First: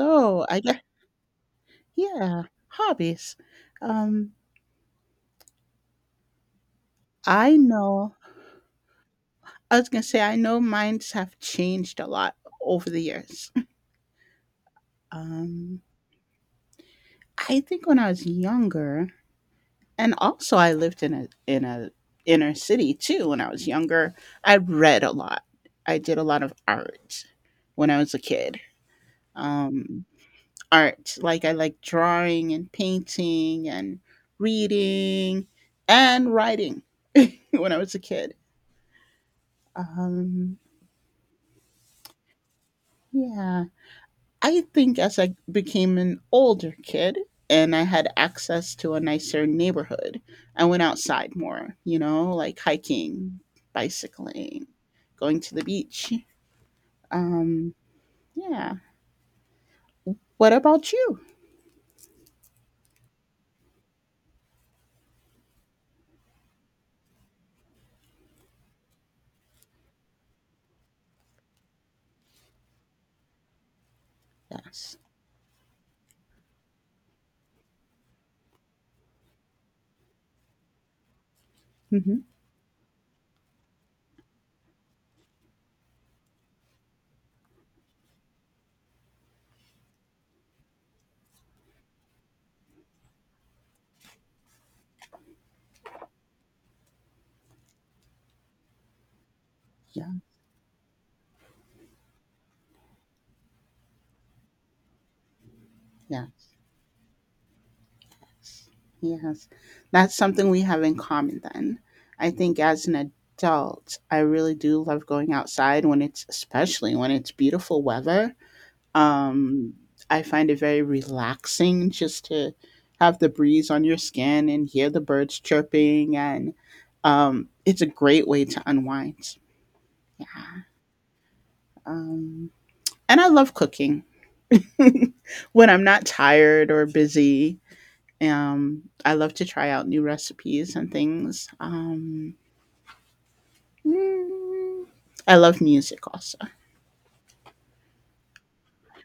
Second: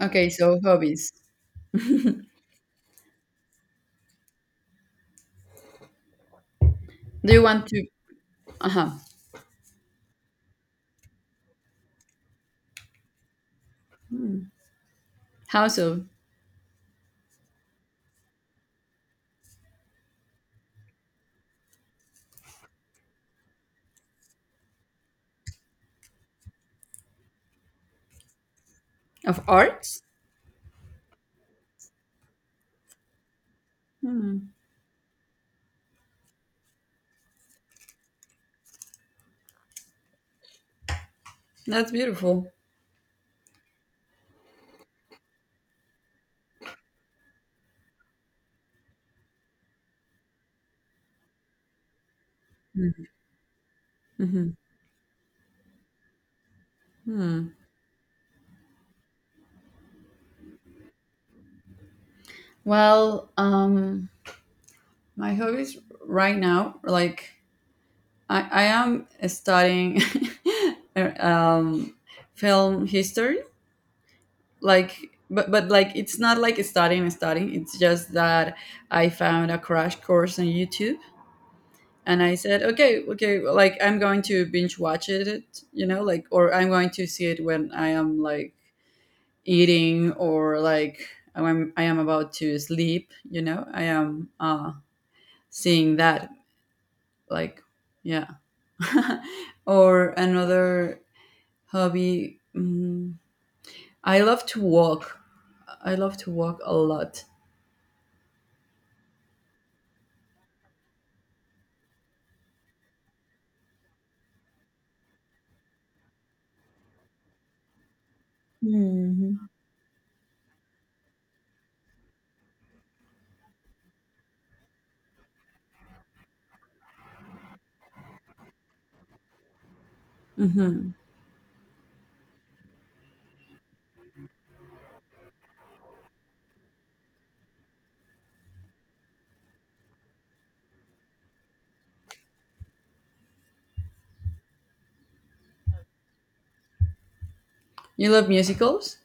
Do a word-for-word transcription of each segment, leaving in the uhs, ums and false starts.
Okay, so I guess, hobbies. yeah, hobbies. Um, Do you I want to? know Uh huh. I was gonna say I know mines have changed a lot over the years. How Um, so? I think when I was younger, and also I lived in a in a inner city too when I was younger, I read a lot. I did a lot of art when I was a kid. Of arts? Um, Art, like I like drawing and painting and reading and writing when I was a kid. Um, That's beautiful. yeah. I think as I became an older kid and I had access to a nicer neighborhood, I went outside more, you know, like hiking, Mm-hmm. bicycling, going to the beach. Hmm. Um, yeah. What about you? Well, um, my hobbies right now, like I, I am studying um, film history, Yes. like but but like it's not like studying studying. It's just that I found a crash course on YouTube and Mm-hmm. I said, okay, okay, like I'm going to binge watch it, you know, like, or I'm going to see it when I am like eating or like I'm, I am about to sleep, you know, I am uh, seeing that, like, yeah. Or Yeah. another hobby, mm, I love to walk. I love Yeah. to walk a lot. Yes. That's something we have in common then. I think as an adult, I really do love going outside when it's, especially when it's beautiful weather. Mhm. Um, I find it very relaxing just to have the breeze on your skin and hear the birds chirping, and um, it's a great way to unwind. Hmm. Um, and I love cooking when I'm not tired or busy. Um, I love to try out new recipes and things. Um, mm, I love music also. You love musicals?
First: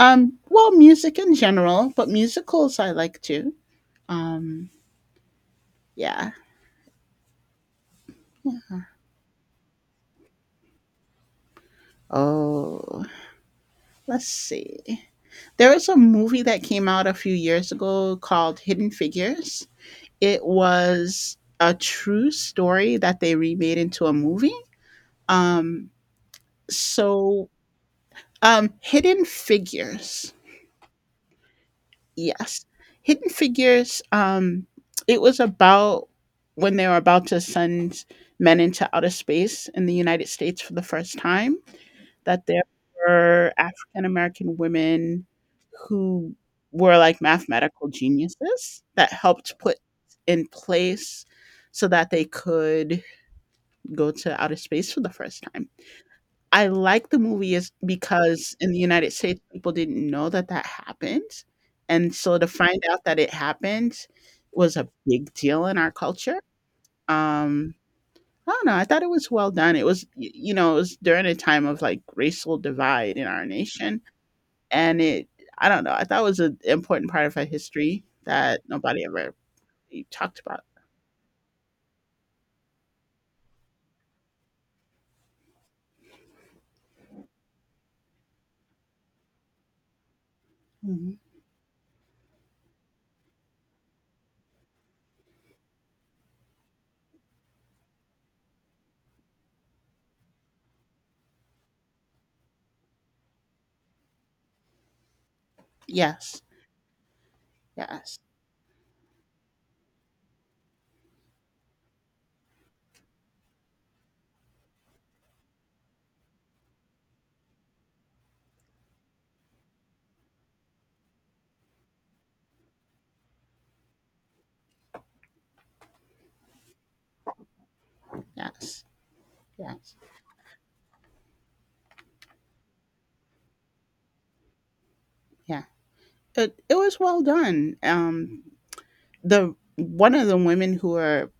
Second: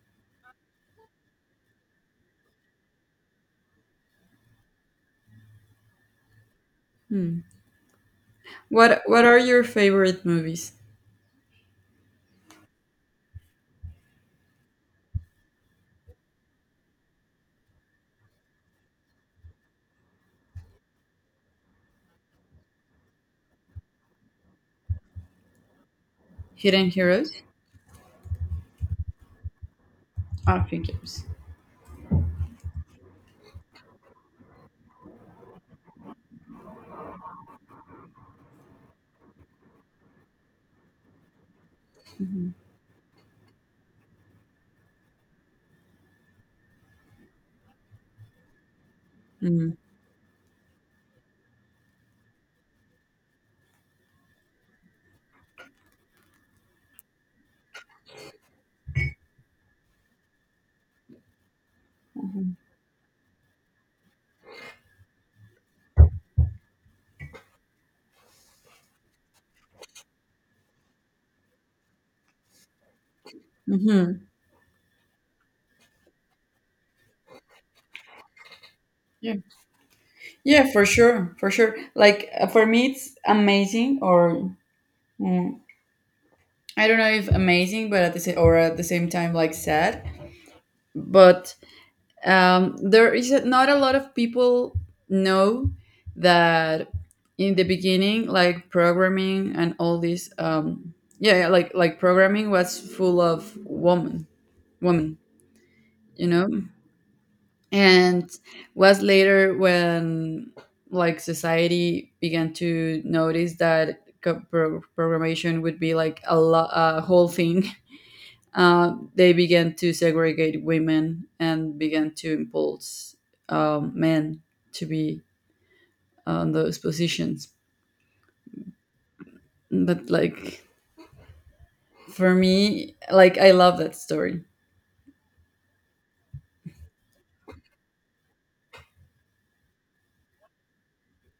Um, well, music in general, but musicals I like too. Um, yeah. What What are your favorite movies? Oh. Let's see. There was a movie that came out a few years ago called Hidden Figures. It was a true story that they remade into a movie. Um, Hidden Heroes? so, um, Hidden Figures. Ah, figures. Yes. Hidden Figures. Um, it was about when they were about to send men into outer space in the United States for the first time, that Mhm. there were African American women who were like mathematical geniuses that helped Mhm. put in place so that they could go to outer space for the first time. I like the movie is because in the United States people didn't know that that happened, and so to find out that it happened was a big deal in our culture. Um, I don't know. I thought it was well done. It was, y- you know, it was during a time of like racial divide in our nation, Mhm. and it I don't know, I thought it was an important part of our history that nobody ever Yeah, really talked about. yeah, for sure, for sure. Like uh, for me, it's amazing, or mm, I don't know if amazing, but at the same or at the same time, like sad. Mhm. But um, there is not a lot of people know that in the beginning, like programming and all this. Um, yeah, yeah, like like programming was full of woman, woman. You Yes, know. yes, and was later when like society began to notice that co- pro- programmation would be like a, lo- a whole thing uh, they began to segregate women and began to impulse um, men to be on those positions yes, yes, but like for me like I love that story. yeah. It it was well done. Um, the one of the women who were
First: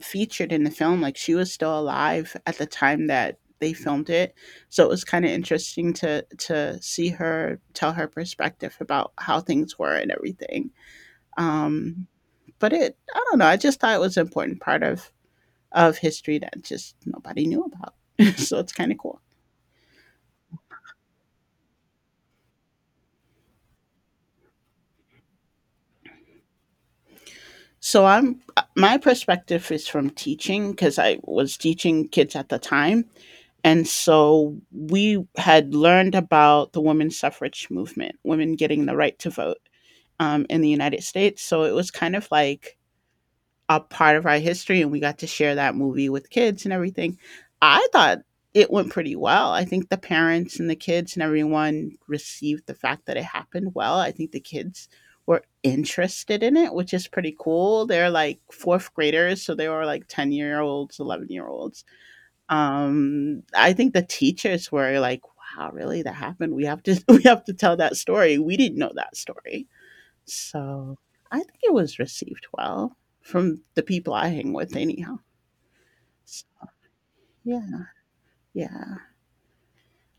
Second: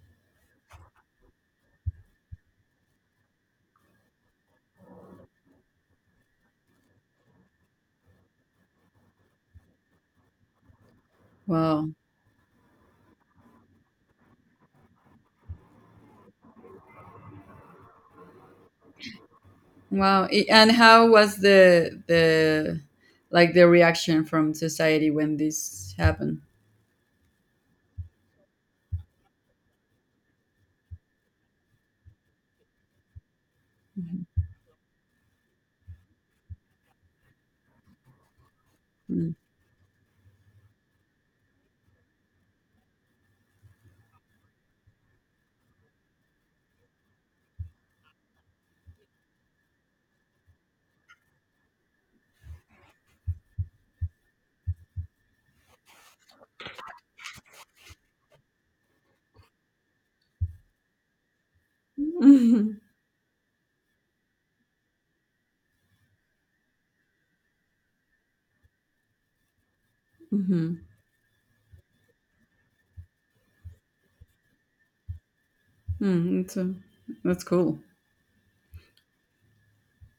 featured in the film, like, she was still alive at the time that they filmed it, so it was kinda interesting to to see her tell her perspective about how things were and everything. Wow. Um, but it I don't know, I just thought it was an important part of of history that just nobody knew about. So it's kind of cool. Wow, I- and how was the the like the reaction from society when this happened? So I'm My perspective is from teaching because I was teaching kids at the time, and Mhm, so we had learned about the women's suffrage movement, women getting the right to mm. vote um, in the United States. So it was kind of like a part of our history and we got to share that movie with kids and everything. I thought it went pretty well. I think the parents and the kids and everyone received the fact that it happened well. I think the kids were interested in it, which is pretty cool. They're like fourth graders, so they were like ten year olds, eleven year olds. Mhm, Um, I think the teachers were like, wow, really that happened. We have to we have to tell that story. We didn't know that story, mhm, so I think it was received well from the people I hang with, anyhow. mm. S- That's uh, that's cool. Yeah, yeah.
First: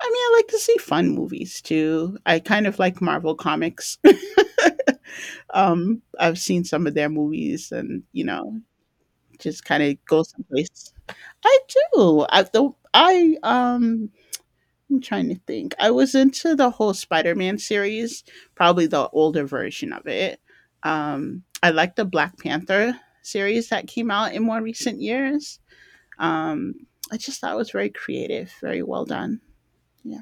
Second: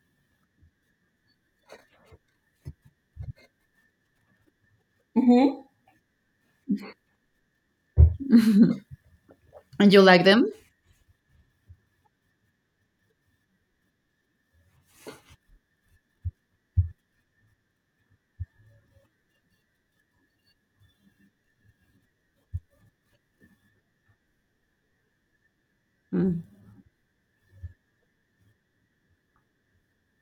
I mean, I like to see fun movies too. I kind of like Marvel comics. um, I've seen some of their movies, and you know, just kind And you of go like them? someplace. I do. I the I um. I'm trying to think. I was into the whole Spider-Man series, probably the older version of it. Um, I like the Black Panther series that came out in more recent years. Um, I just thought it was very creative, very well done. Yeah.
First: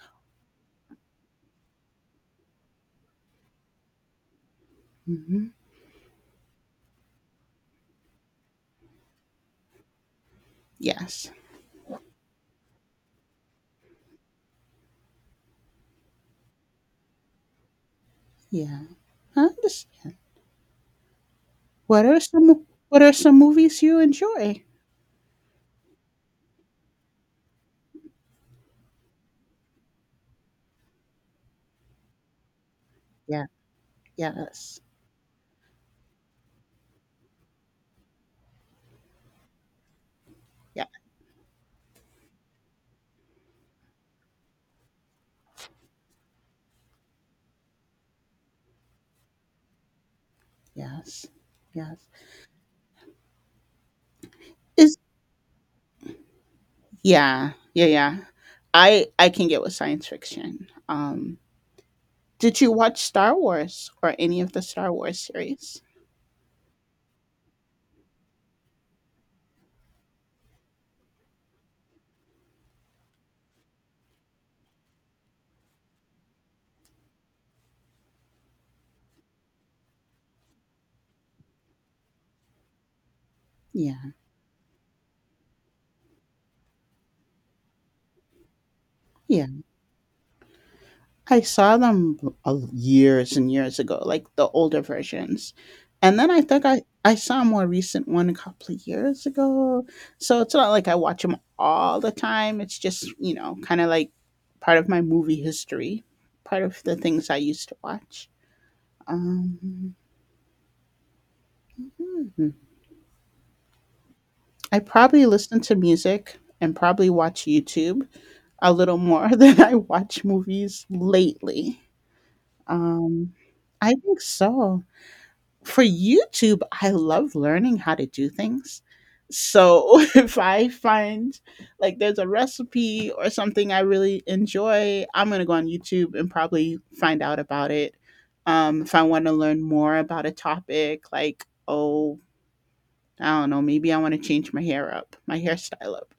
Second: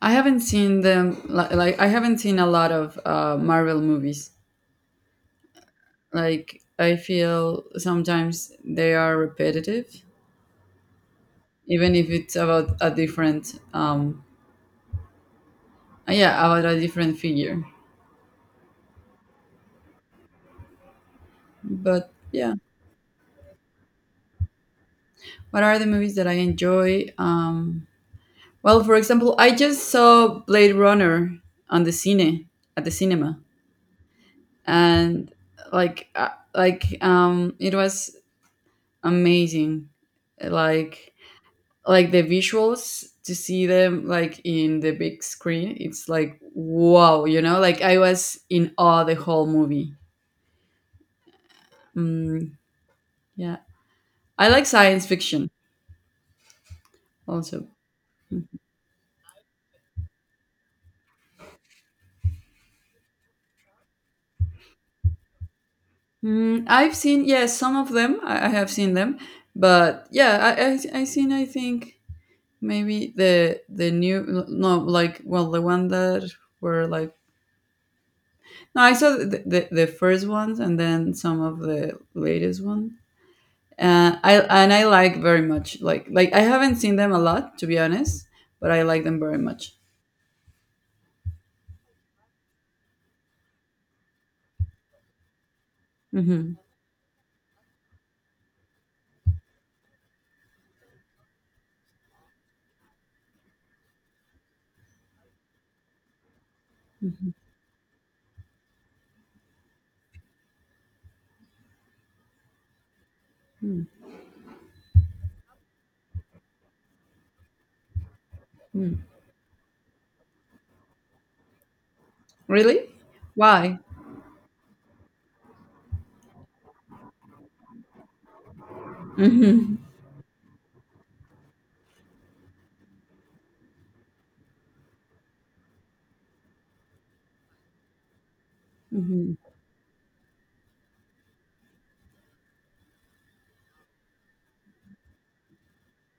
I haven't seen them. li- Like I haven't seen a lot of uh, Marvel movies. Hmm. Like I feel sometimes they are repetitive, Yes. even if it's about a different, um, yeah, about a different figure. Yeah. Huh? Just, what But are yeah, some What are some movies you enjoy? what are the movies that I enjoy? Um, well, for example, I just saw Blade Runner on the cine at the cinema. Yeah. Yes. And like uh, like um it was amazing, Yeah. like like the visuals to see them like in the big screen, it's like wow, you know, like I was in awe the whole movie. Yes. Yes. mm, yeah, I like Is science fiction Yeah. also. Yeah. Yeah. I I can get with science fiction. Um, did you watch Star Wars or any of the Star Wars series? mm, I've seen, yes, some of them. I, I have seen them, but yeah, i i, I seen, I think maybe the the new, no, like, well, the one that were like. No, I saw the, the, the first ones and then some of the latest one. Yeah. Uh, I and I like very much. Like like I haven't seen them a lot, to be honest, but I like them very Yeah. much. I saw them uh, years and years ago, like the older versions. And then I Hmm. think I, I saw a more recent one a couple of years ago. So it's not like I watch them all the time. It's just, you know, kind of like part of my movie history, part of the things Hmm. I used to watch. Um, hmm. I probably listen to music and probably watch YouTube a little Hmm. more than I watch movies lately. Really? Um, Why? I think so. For YouTube, I love learning how to do things. Hmm. So if I find like there's a recipe or something I really enjoy, I'm going to go on YouTube and probably find out about it. Um, if I want to Hmm. learn more about a topic, like, oh, I don't know, maybe I want to change my hair up, my hairstyle up.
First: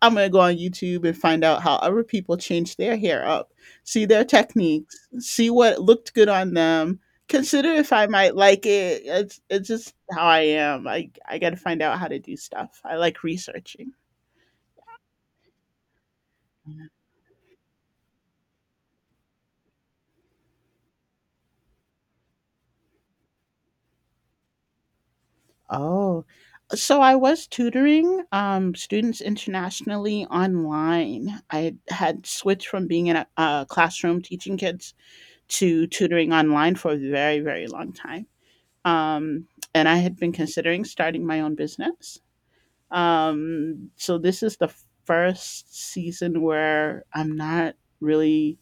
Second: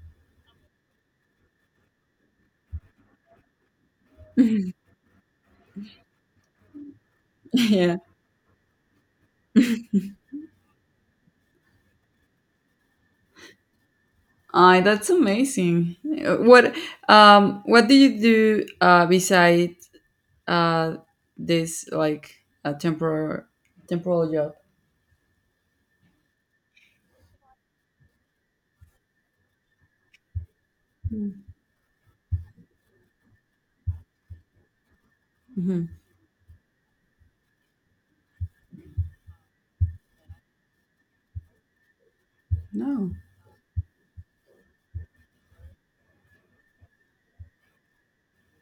I'm gonna go on YouTube and find out how other people change their hair up, see their techniques, see what looked good on them, consider if Yeah. I might like it. It's it's just how I am. I I gotta find out how to do stuff. I like researching. Ah, that's amazing. Uh, What um what do you do uh besides uh this like a temporary temporal job? Oh. So I was tutoring um, students internationally online. I had switched from being in a, a classroom teaching kids to Mm-hmm. tutoring online for a very, very long time. Um, and I had been considering starting my own business. No. Um, so this is the first season where I'm not really.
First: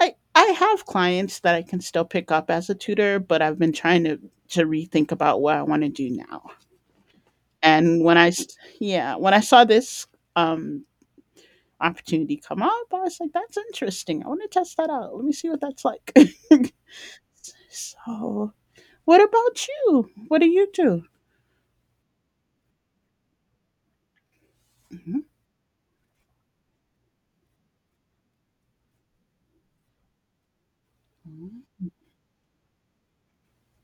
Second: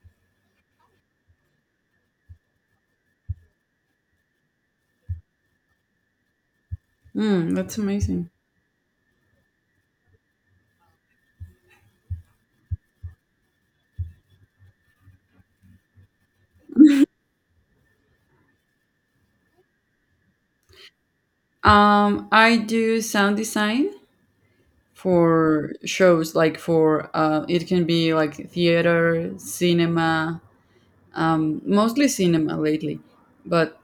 I I have clients that I can still pick up as a tutor, but I've been trying to to rethink about what I want to do now. Mm, that's And when amazing. I, yeah, when I saw this um opportunity come up, I was like, that's interesting. I want to test that out. Let me see what that's like. So, what about you? What do you do? Um, I do sound design for shows, like for uh, it can be like theater, cinema, um, Mhm. mostly cinema lately, but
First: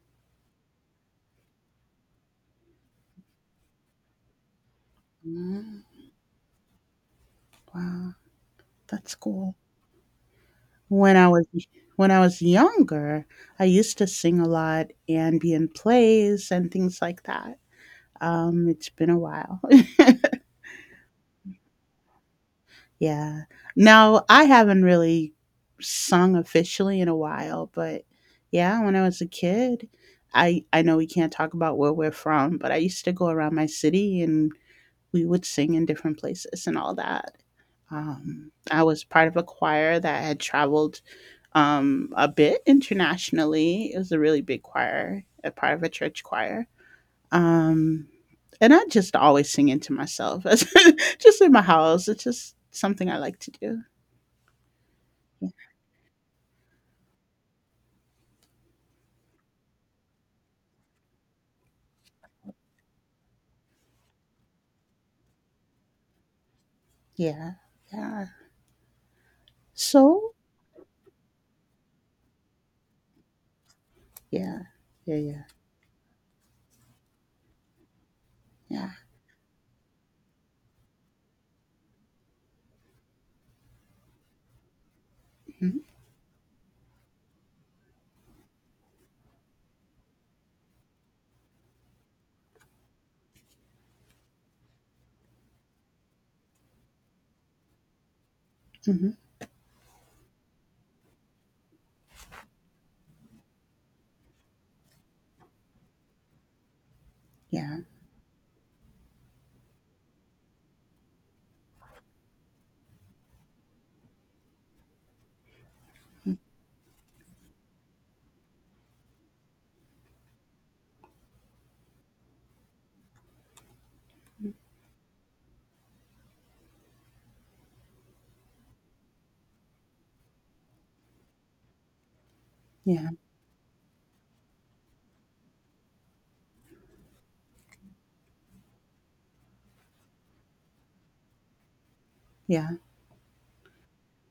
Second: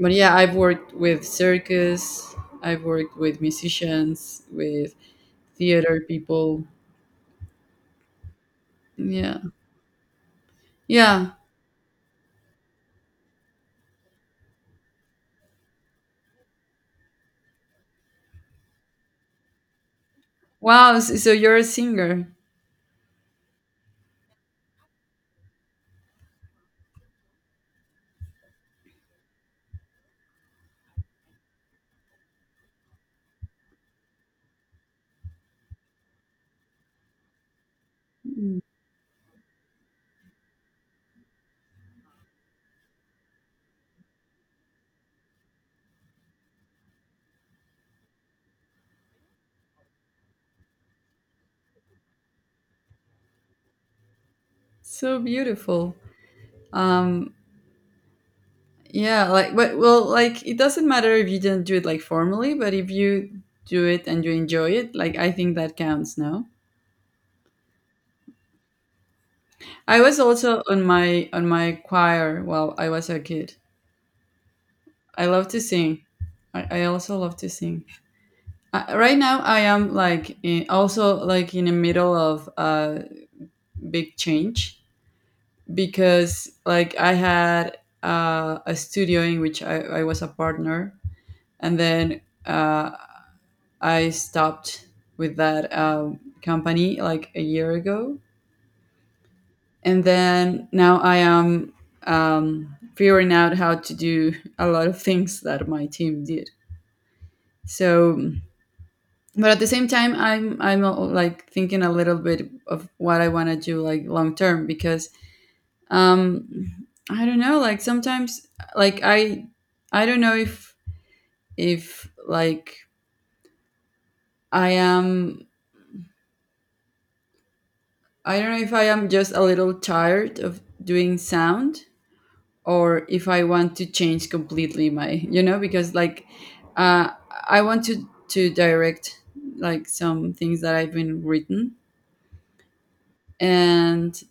but yeah, I've worked with circus, I've worked with musicians, with Mm, theater people. wow, that's Yeah, cool. When I yeah. was when I was younger, I used to sing a lot ambient plays and things like that. Um, it's been a while. Wow. s- So you're a singer. Yeah. Now I haven't really sung officially in a while, but yeah, when I was a kid, I I know we can't talk about where we're from, but I used to go around my city and we would sing in different places and all that. Um, I was part of a choir that had traveled um, a bit internationally. It was a really big choir, a part of a church choir. Um, and I just always sing it to myself, just in my house. It's just something I like to do. So Yeah, beautiful. Um, Yeah, like but well, like it doesn't matter if you didn't do it like formally, but if you do it and you enjoy it, like I think that counts, no? yeah. Yeah. I was So, also on my on my choir while I was a kid. yeah, yeah, I yeah, love to sing. I, I also love to sing. Uh, yeah. Right now, I am like in, also like in the middle of a big change Mm-hmm. because like I had uh, a studio in which I, I was a partner, and then uh, I stopped with that um, company like a year ago, Mm-hmm. and then now I am um, figuring out how to do a lot of things that my team did. Yeah, So, but at the same time, I'm I'm uh, like thinking a little bit of what I want to do like long term because um, I don't know. Like sometimes, like I I don't know if if like I am I don't know if I am just a little tired of doing sound or yeah, if I want to change completely my, you know, because like uh, I want to, to direct like some things that I've been written yeah, and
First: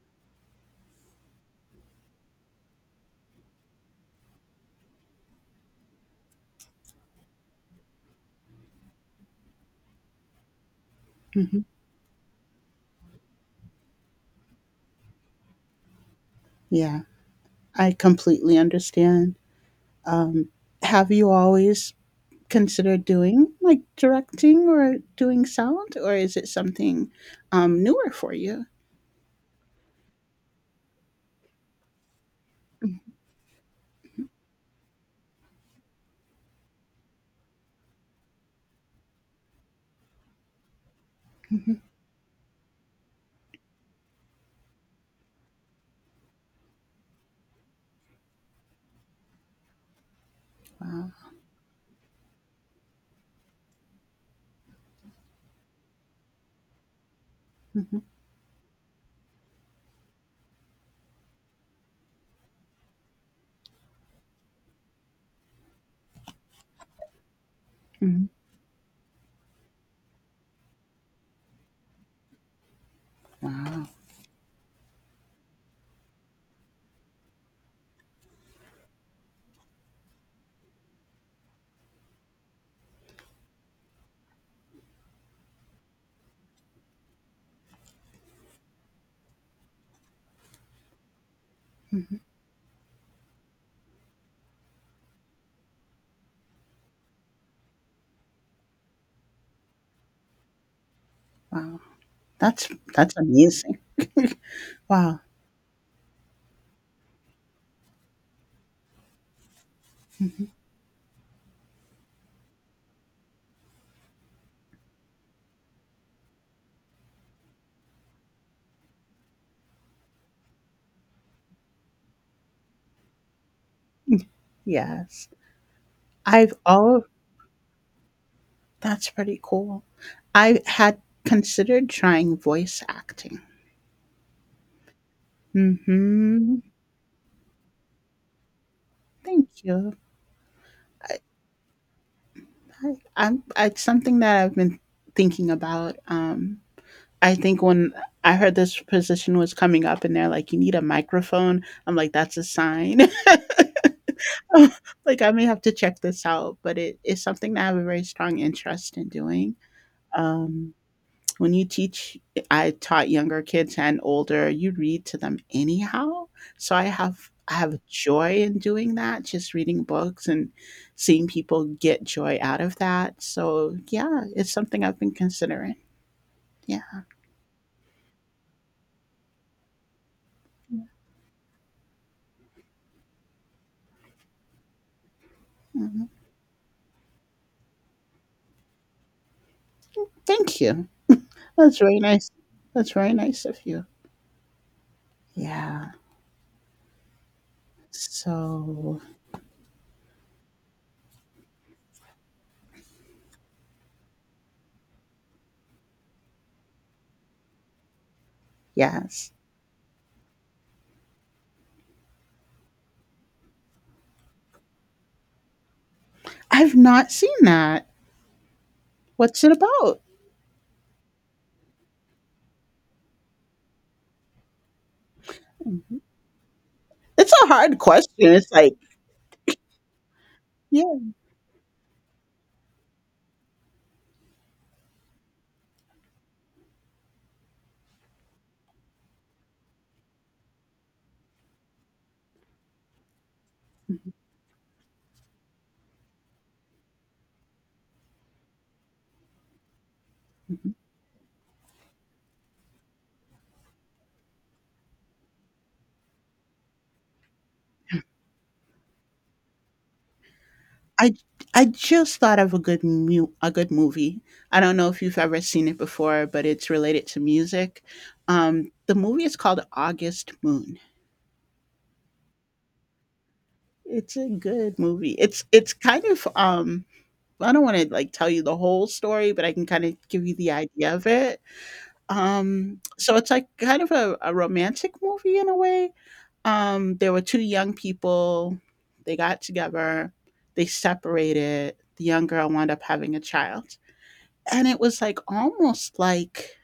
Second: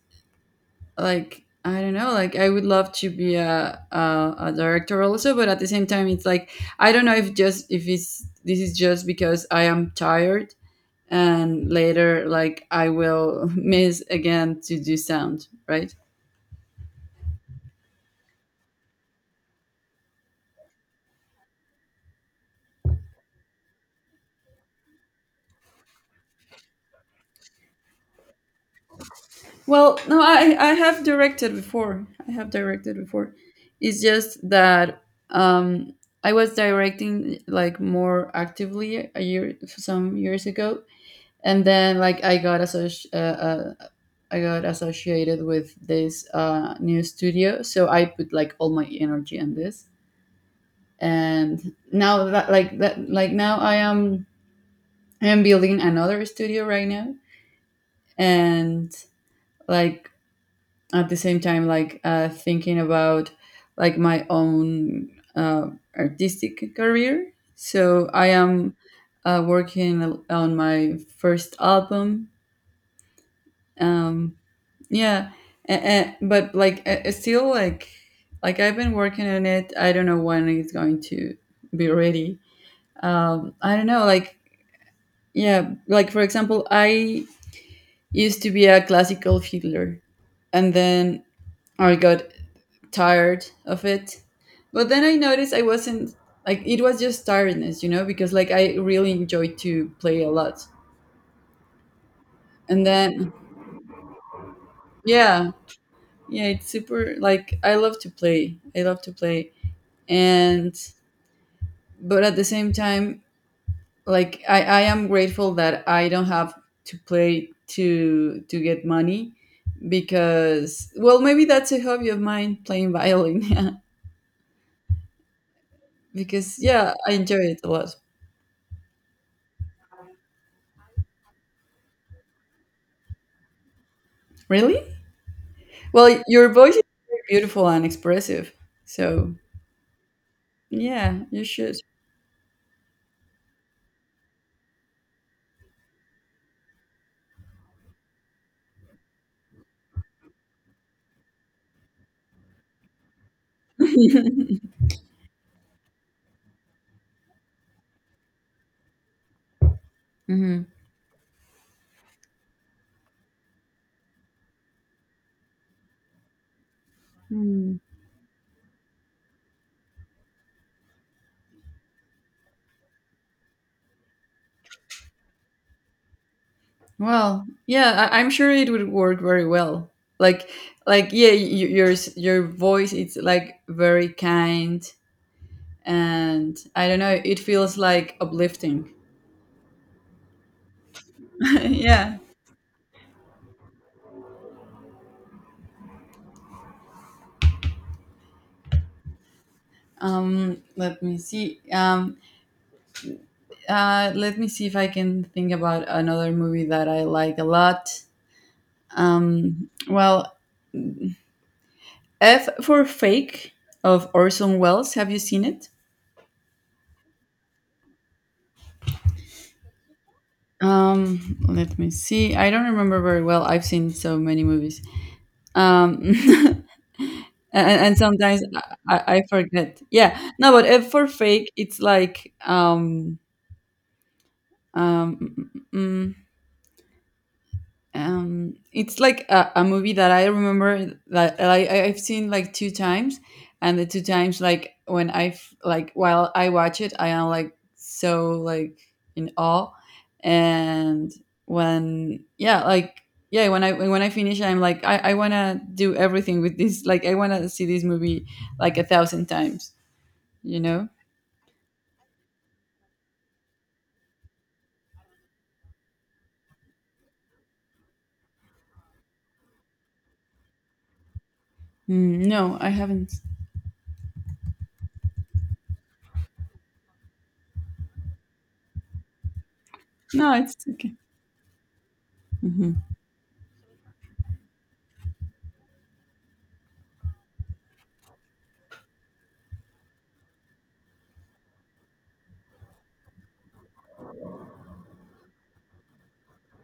like, I don't know, like I would love to be a, a, a director also, but at the same time, it's like, I don't know if just, if it's, this is just because I am tired hmm, and later like I will miss again to do sound, right? yeah. I completely understand. Um, have you always consider doing, like directing or doing sound, or is it something um, newer for you? Well, no, I I have directed before. I have directed before. It's just that um I was directing like more actively a year some years ago, and Hmm. then like I got associ- uh, uh, I got associated with this uh, new studio, so I put like all my energy in this. Wow. And now that like that like now I am I am building another studio right now, Hmm. and like at the same time like uh, thinking about like my own uh, artistic career, so Hmm. I am uh, working on my first album, Wow. um, yeah, and, but like uh, still like like I've been working on it, I don't know when it's going to be ready. um, I don't know like yeah like for example I used to be a classical fiddler and then I Hmm. got tired of it. But then I noticed I wasn't like it was just tiredness, you know, because like I really enjoy to play a lot. Wow. That's And that's then amazing. Wow. yeah, yeah, it's super like I love to play. I love to play. Hmm. And but at the same time, like I, I am grateful that I don't have to play to to get money because well maybe that's a hobby of mine, playing violin Yes. I've because yeah all I enjoy it a lot. that's pretty cool. I had considered trying voice acting. Really? Well, your Hmm. voice is very beautiful and expressive. So, Thank you. I, yeah, you should. I, I'm, it's something that I've been thinking about. Um, I think when I heard this position was coming up and they're like, you need a microphone, I'm like, that's a sign. Like, I may have to check this out, but it is something that I have a very strong interest in doing. Mhm. Um, when you teach, I taught younger kids and older, you read to them anyhow. So I have. I Mm. have joy in doing that, just reading books and seeing people get joy out of that. So, yeah, it's something I've been considering. Yeah. Well, yeah, I- I'm sure it would work very well. Like, like, yeah, y your s- your voice it's like very kind, Mhm. and I don't know, it feels like uplifting. Thank you. That's very Yeah. nice. That's very nice of you. Yeah. So, Um, let me see. Um, uh, Let me see if I can think about another movie that I like a lot. yes. Um, well, F for Fake of Orson Welles. Have you seen it? I've not seen that. What's it about? Um, let me see. I don't remember very well. I've seen so many movies. Mhm. Um, It's a and, hard and question. sometimes It's like, I, I forget. Yeah, no, but F for yeah. Fake, it's like um, um, mm, mm, mm, mm. um it's like a, a movie that I remember that I, I- I've seen like two times and the two times like when i f- like while I watch it I am like so like in awe Mhm. and when yeah like yeah when I when I finish I'm like i, I want to do everything with this, like I want to see this movie like a thousand times, you know. I I just thought of a good mu- a good movie. I don't know if you've ever seen it before, but it's related to music. Um, the movie is called August Moon. mm, no, I haven't. It's a good movie. It's it's kind of um I don't want to like tell you the whole story, but I can kind of give No, you the it's okay. idea of it. Hmm. Um, so it's like kind of a, a romantic movie in a way. Um, there were two young people, they got together, they separated, the young girl wound up having a child. And it was like almost like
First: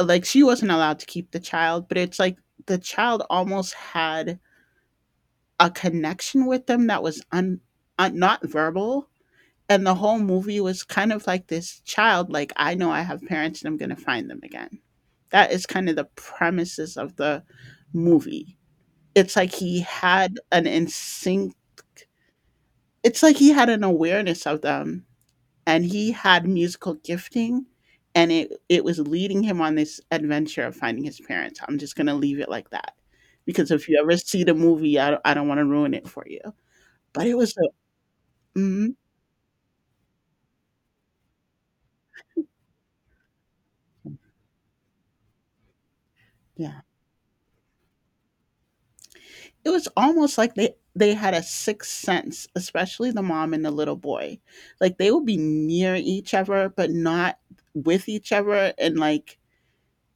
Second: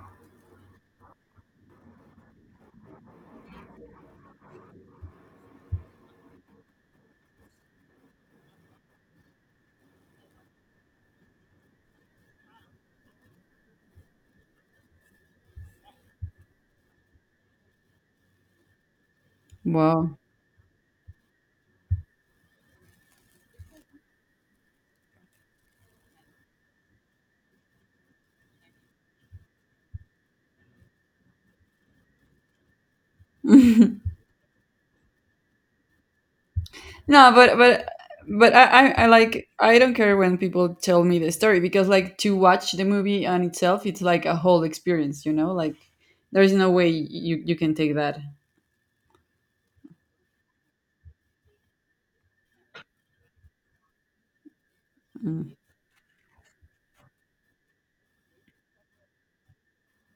like she wasn't allowed to keep the child, but it's like the child almost had a connection with them that was un, un not verbal. And the whole movie was kind of like this child, like, I know I have parents and I'm going to find them again. That is kind of the premises of the movie. It's like he Wow. had an instinct, it's like he had an awareness of them and he had musical gifting and it, it was leading him on this adventure of finding his parents. I'm just going to leave it like that. Because if you ever see the movie, I, don't- I don't want to ruin it for you. But No, it was, but but but a, I, I mhm, I like I don't care when people tell me the story because like to watch the movie on itself, it's like a whole experience, you know. Like there is no yeah. way you you can take that. It was almost like they they had a sixth sense, especially the mom and the little boy. Like they would be Mm. near each other, but not with each other, and like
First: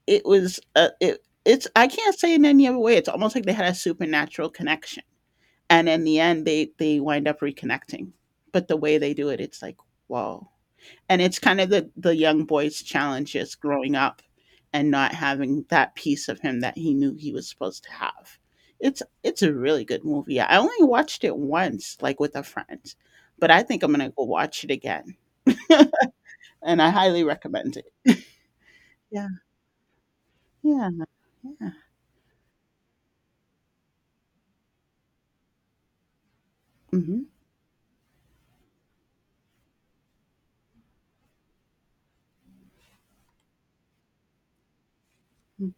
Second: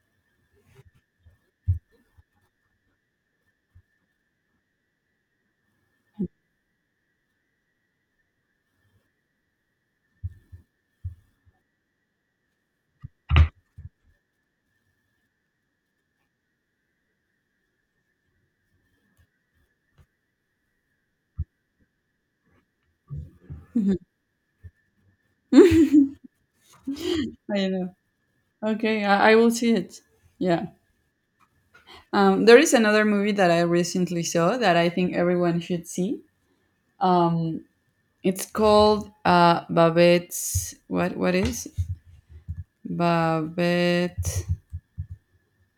it was uh, it. It's I can't say in any other way. It's almost like they had a supernatural connection, and in the end, they they wind up reconnecting. But the way they do it, it's like whoa and it's kind of the the young boy's challenges growing up and not having that piece of him that he knew he was supposed to have. It's it's a really good movie. I only watched it once, like with a friend, but I think I'm Mhm. gonna go watch it again. And I highly I recommend know. it. Okay, Yeah, I, I will see it. Yeah. yeah, yeah. Um, there is another movie that I recently saw that I think everyone should see. Mhm. It's called uh, Babette's. What what is Babette? Mm.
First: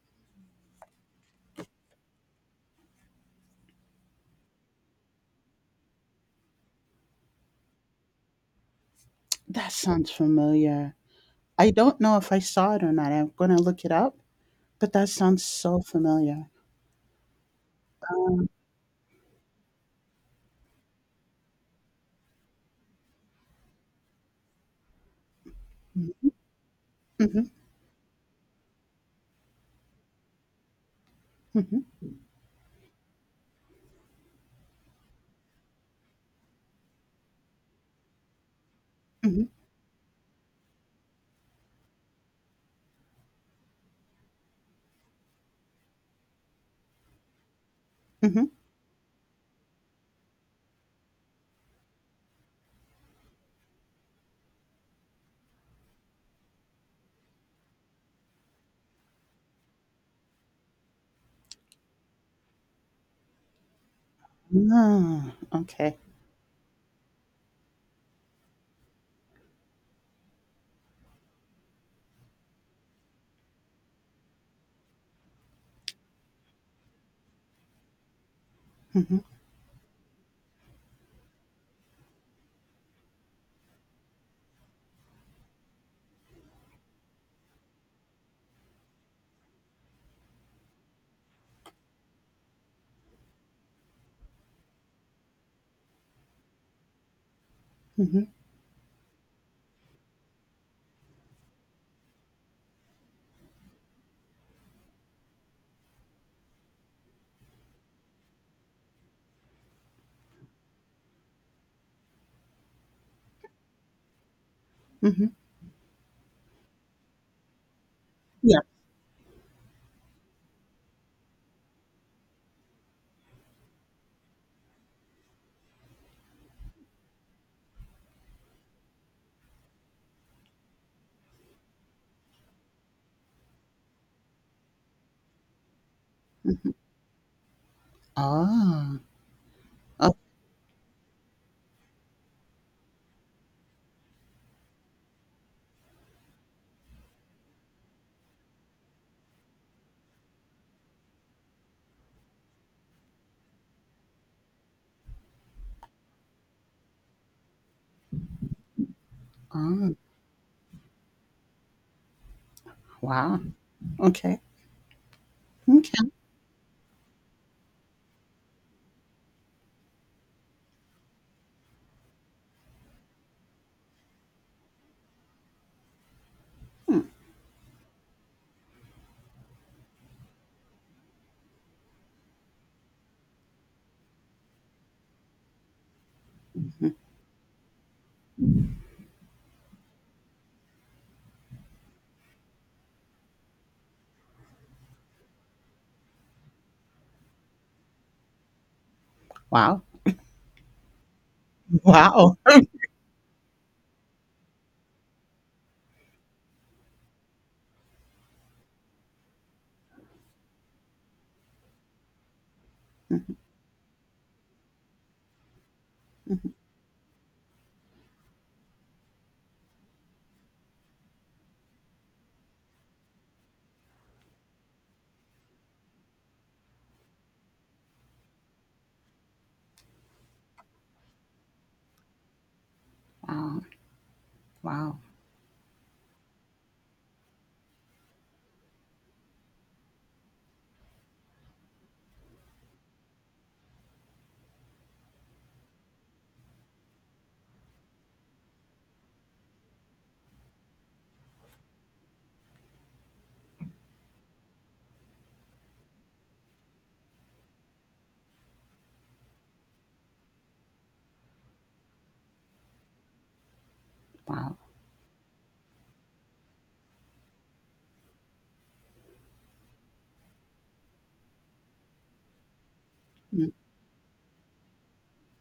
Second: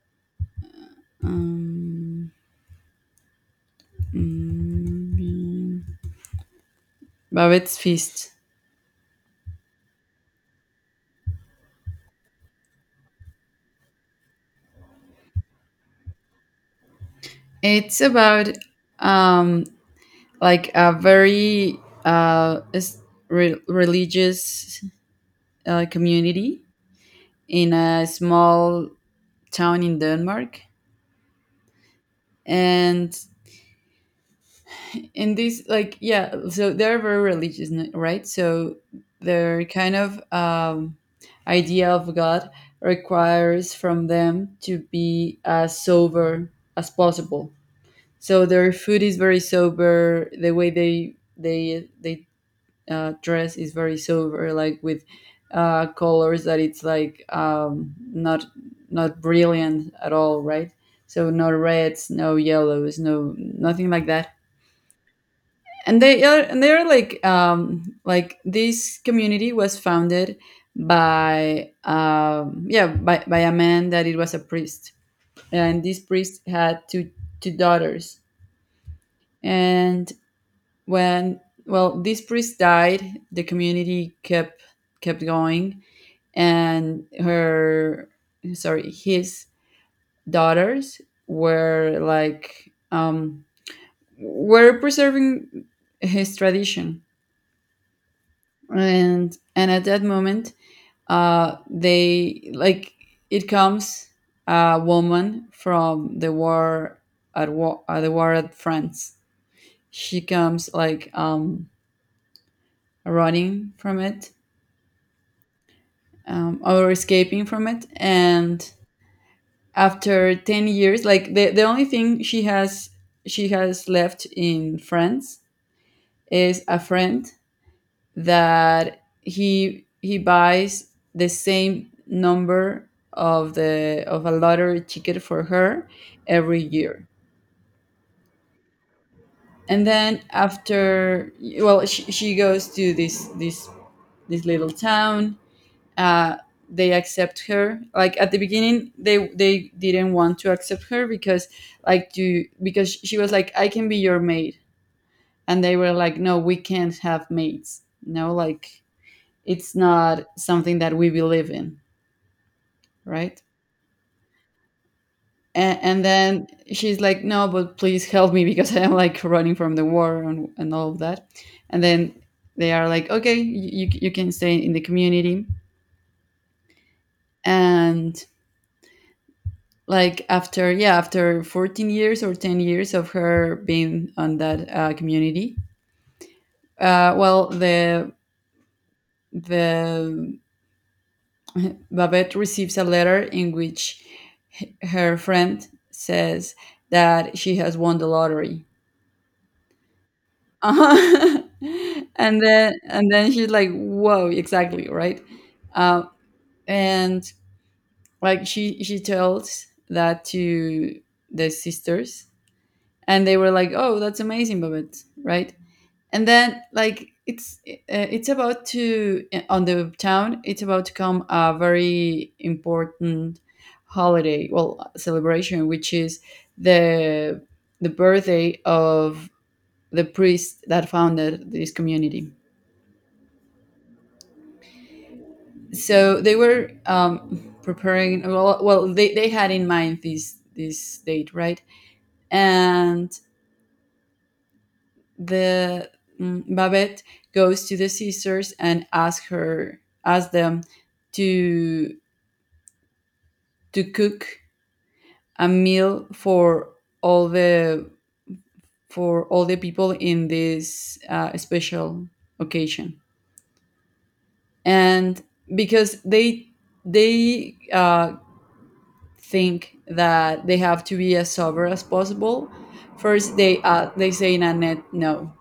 Um, mm, Bobet's Feast. That sounds familiar. I don't know if I saw it or not. I'm gonna look it up, but that sounds so familiar. It's about um, like a very uh, s- re- religious uh, Mhm, community mhm, in a small town in Denmark. And in this, like, yeah, so they're very religious, n- right? So mhm, their kind of um, idea of God requires from them to be as sober as possible. So mhm, their food is very sober. The way they they they uh, dress is very sober, like with uh, colors that it's like um, not not brilliant at all, right? So no reds, no yellows, no nothing like that. mhm. Ah, okay. And they are and they are like um, like this community was founded by um, yeah by, by a man that it was a priest, and this priest had two two daughters. Mhm. And when well this priest died, the community kept kept going, and her sorry his daughters were like um were preserving his tradition. Mhm, And and at that moment, uh they like, it comes a woman from the war, at war, uh, the war at France. She comes like um running from it, mhm. um, or escaping from it. Yeah, And after ten years, like the, the only thing she has, she has left in France, is a friend that he he buys the same number of the of a lottery ticket for her every mhm. year. Ah, And oh, then after, well, she, she goes to this this this little town. uh, they accept her, like at the beginning they they didn't want to accept her because, like you, because she was like, "I can be your maid," and they were like, "No, we can't have maids. No, like it's ah, not something that we believe in, wow, right?" okay, And, and m'kay. then she's like, "No, but please help me," because I'm like running from the war, and, and all of that. And then they are like, "Okay, you, you can stay in the community." And like after, yeah, after fourteen years or ten years of her being on that uh, community, Mhm. uh, well, the the Babette receives a letter in which h- her friend says that she has won the lottery. Wow, Uh-huh. wow. and then and then she's like, "Whoa, exactly, right." um, and like she she tells that to the sisters, and they were like, "Oh, that's amazing, Babette, right?" And Mhm, mhm. then, like, it's uh, it's about to uh, on the town, it's about to come a very important holiday, well, celebration, which is the the birthday of the priest that founded this community. Wow, wow, So they were um, preparing, well, well, they, they had in mind this this date, right? And the mm, Babette goes to the sisters and asks her asks them to to cook a meal for all the for all the people in this uh, special occasion. wow, And because they they uh, think that they have to be as sober as possible, first mm, they uh, they say, "Nanette, no."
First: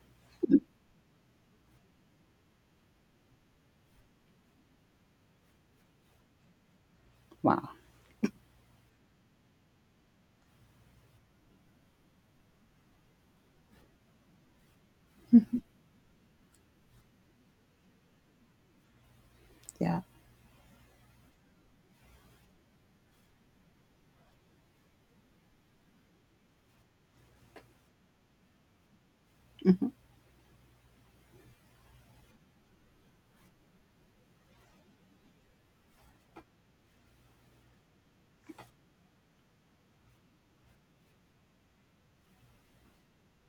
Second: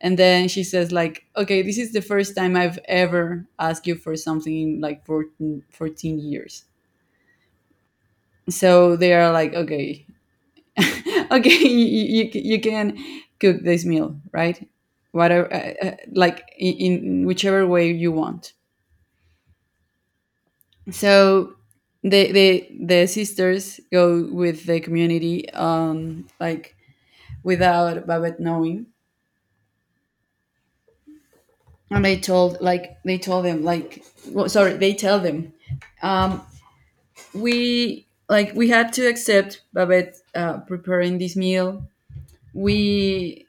And then she says like, "Okay, this is the first time I've ever asked you for something in like fourteen fourteen years." wow, So they are like, "Okay, okay, you, you, you can cook this meal, right, whatever, uh, uh, like in, in whichever way you want." yeah, So the the the sisters go with the community, um like without Babette knowing. mhm, And they told like they told them like, well, sorry, they tell them, um we, like we had to accept Babette uh, preparing this meal. We,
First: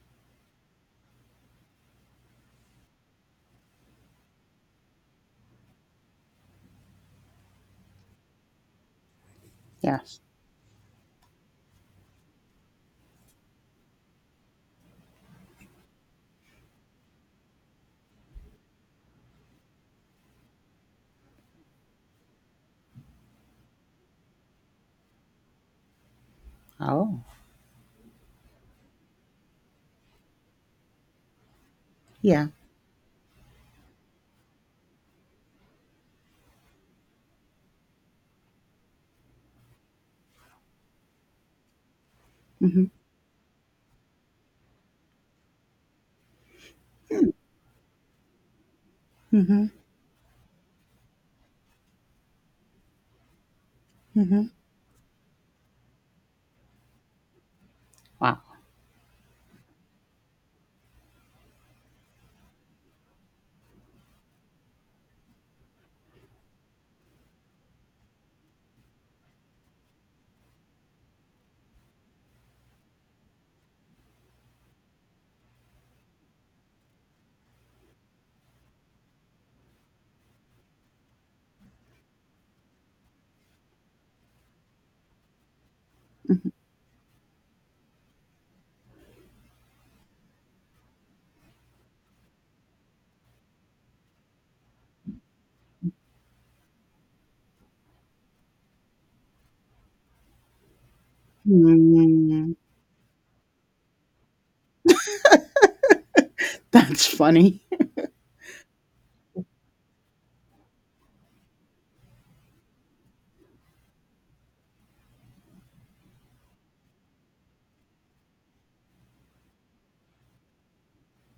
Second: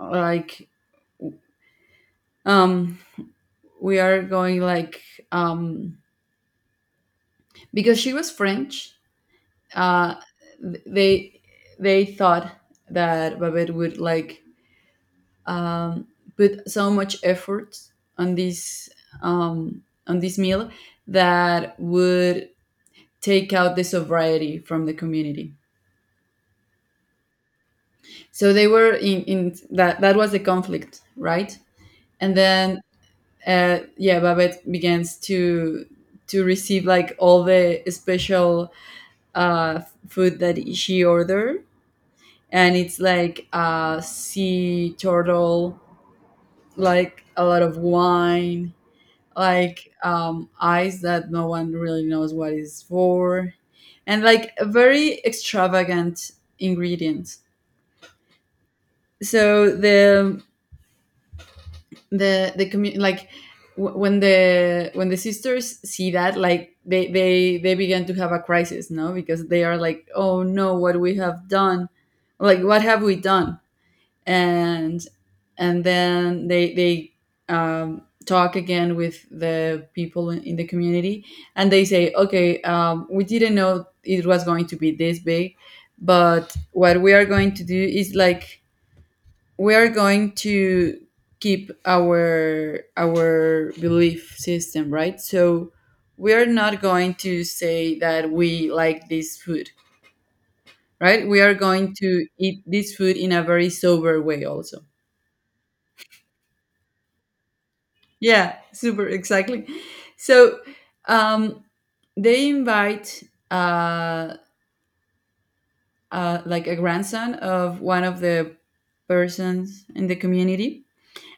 like, um we are going, like, um because she was French. Uh, yes. th- they they thought that Babette would like put so much effort on this, um on this meal, that would take out the sobriety from the community. Oh, So they were in, in that, that was the conflict, right? And yeah, then uh, yeah, Babette begins to to receive like all the special uh, food that she ordered, and mhm, it's like, uh, sea turtle, like a lot of wine, mhm, like um, ice that no one really knows what is for, and mhm. like a very extravagant ingredient. Wow, So the the the community, like, w- when the when the sisters see that, like they they they began to have a crisis, no, because they are like, "Oh no, what we have done, like what have we done." and and then they they um, talk again with the people in in the community, and they say, "Okay, um, we didn't know it was going to be this big, mhm. but what we are going to do is like, we are going to keep our our belief system, right, so we are not going to say that we like this food, right, we are going to Mm, eat this food in a very sober way also." that's funny. Yeah, super, exactly. So um they invite uh, uh like a grandson of one of the persons in the community.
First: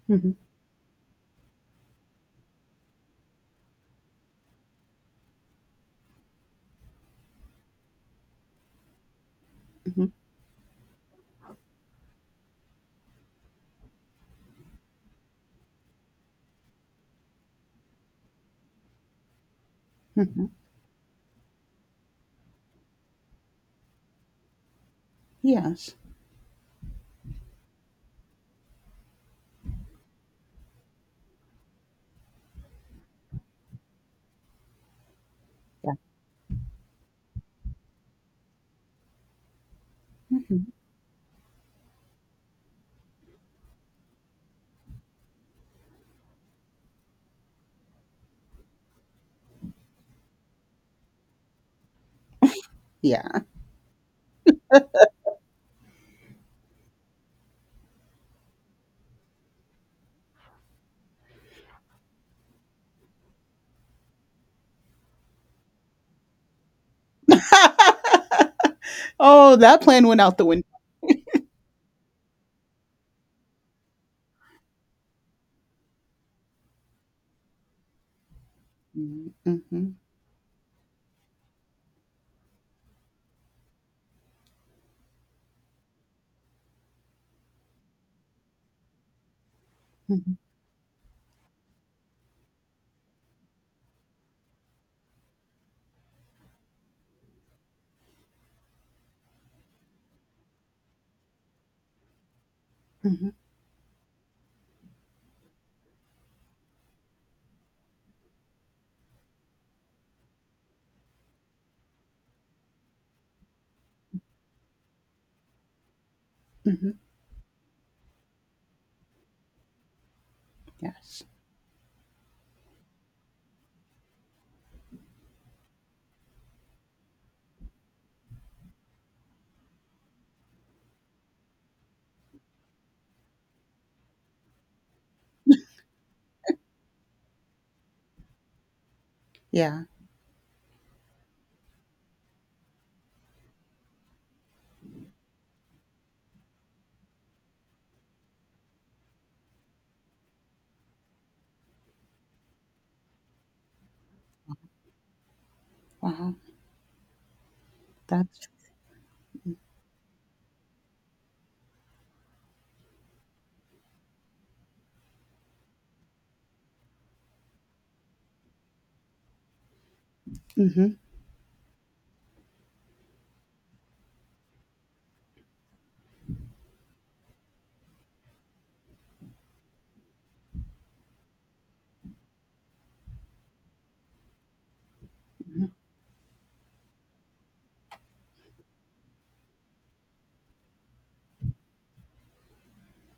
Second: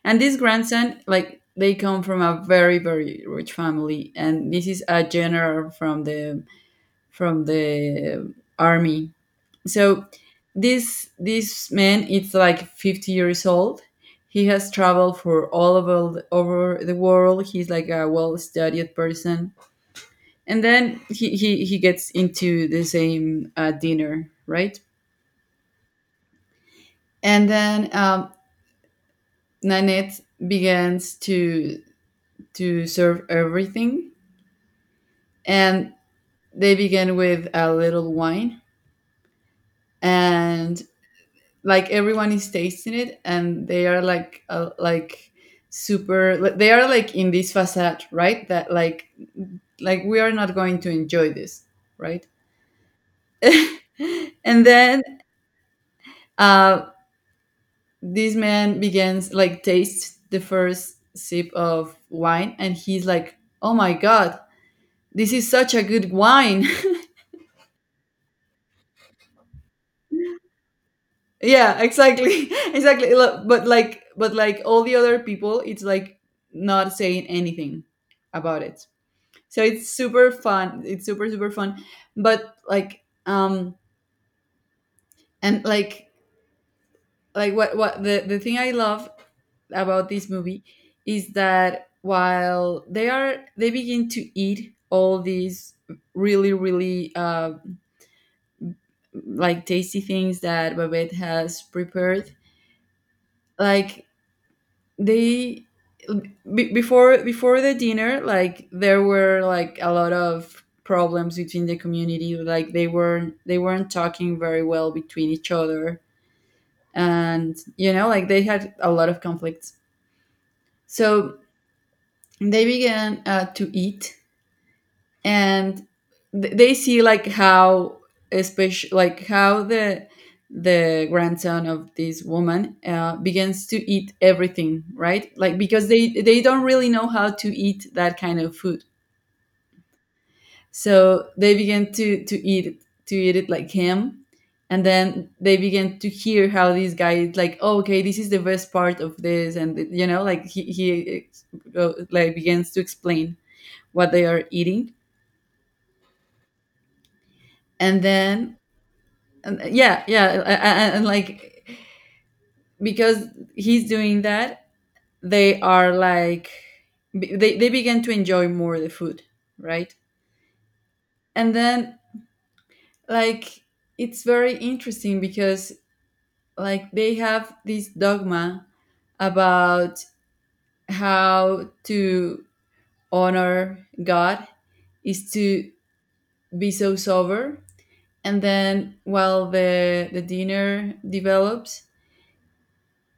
And Mhm, this grandson, like they come from a very, very rich family, and this is a general from the from the army. So mhm, this this man is like fifty years old. He has traveled for all over over the world. He's like a well-studied person, mhm. and then he he, he gets into the same uh, dinner, right? Yes, And then um, Nanette begins to to serve everything, and yeah, they begin with a little wine, mhm, and, like, everyone is tasting it, and they are like, uh, like super. like, they are like in this facade, right, that like like we are not going to enjoy this, right? yeah. And then uh, this man begins like taste the first sip of wine, and he's like, "Oh my god, this is such a good wine." Oh, that plan went out the window. Yeah, exactly, exactly. Lo- but like, but like all the other people, it's like not saying anything about it. Mm, So it's mhm, super fun, it's super super fun. But like, um and like, like what what the the thing I love about this mhm, movie is that while they are, they begin to eat all these really really uh like tasty things that Babette has prepared, mhm, like they, be before, before the dinner, like there were like a lot of problems between the community, like they weren't, they weren't talking very well between each other, mhm. and you know, like they had a lot of conflicts. Yes, So they began uh, to eat, and th- they see like how, especially like how the the grandson of this woman uh, begins to eat everything, right, like because they they don't really know how to eat that kind of food. yeah. So they begin to to eat it to eat it like him. And then they begin to hear how this guy is like, "Oh, okay, this is the best part of this," and you know, like he, he ex- go- like begins to explain what they are eating. Wow, And that's then, and uh, yeah, yeah a- and, like, because he's doing that, they are like be- they, they begin to enjoy more the food, right? mhm, And then, like, it's very interesting because, like, they have this dogma about how to honor god is mhm, to be so sober. And then while the the dinner develops,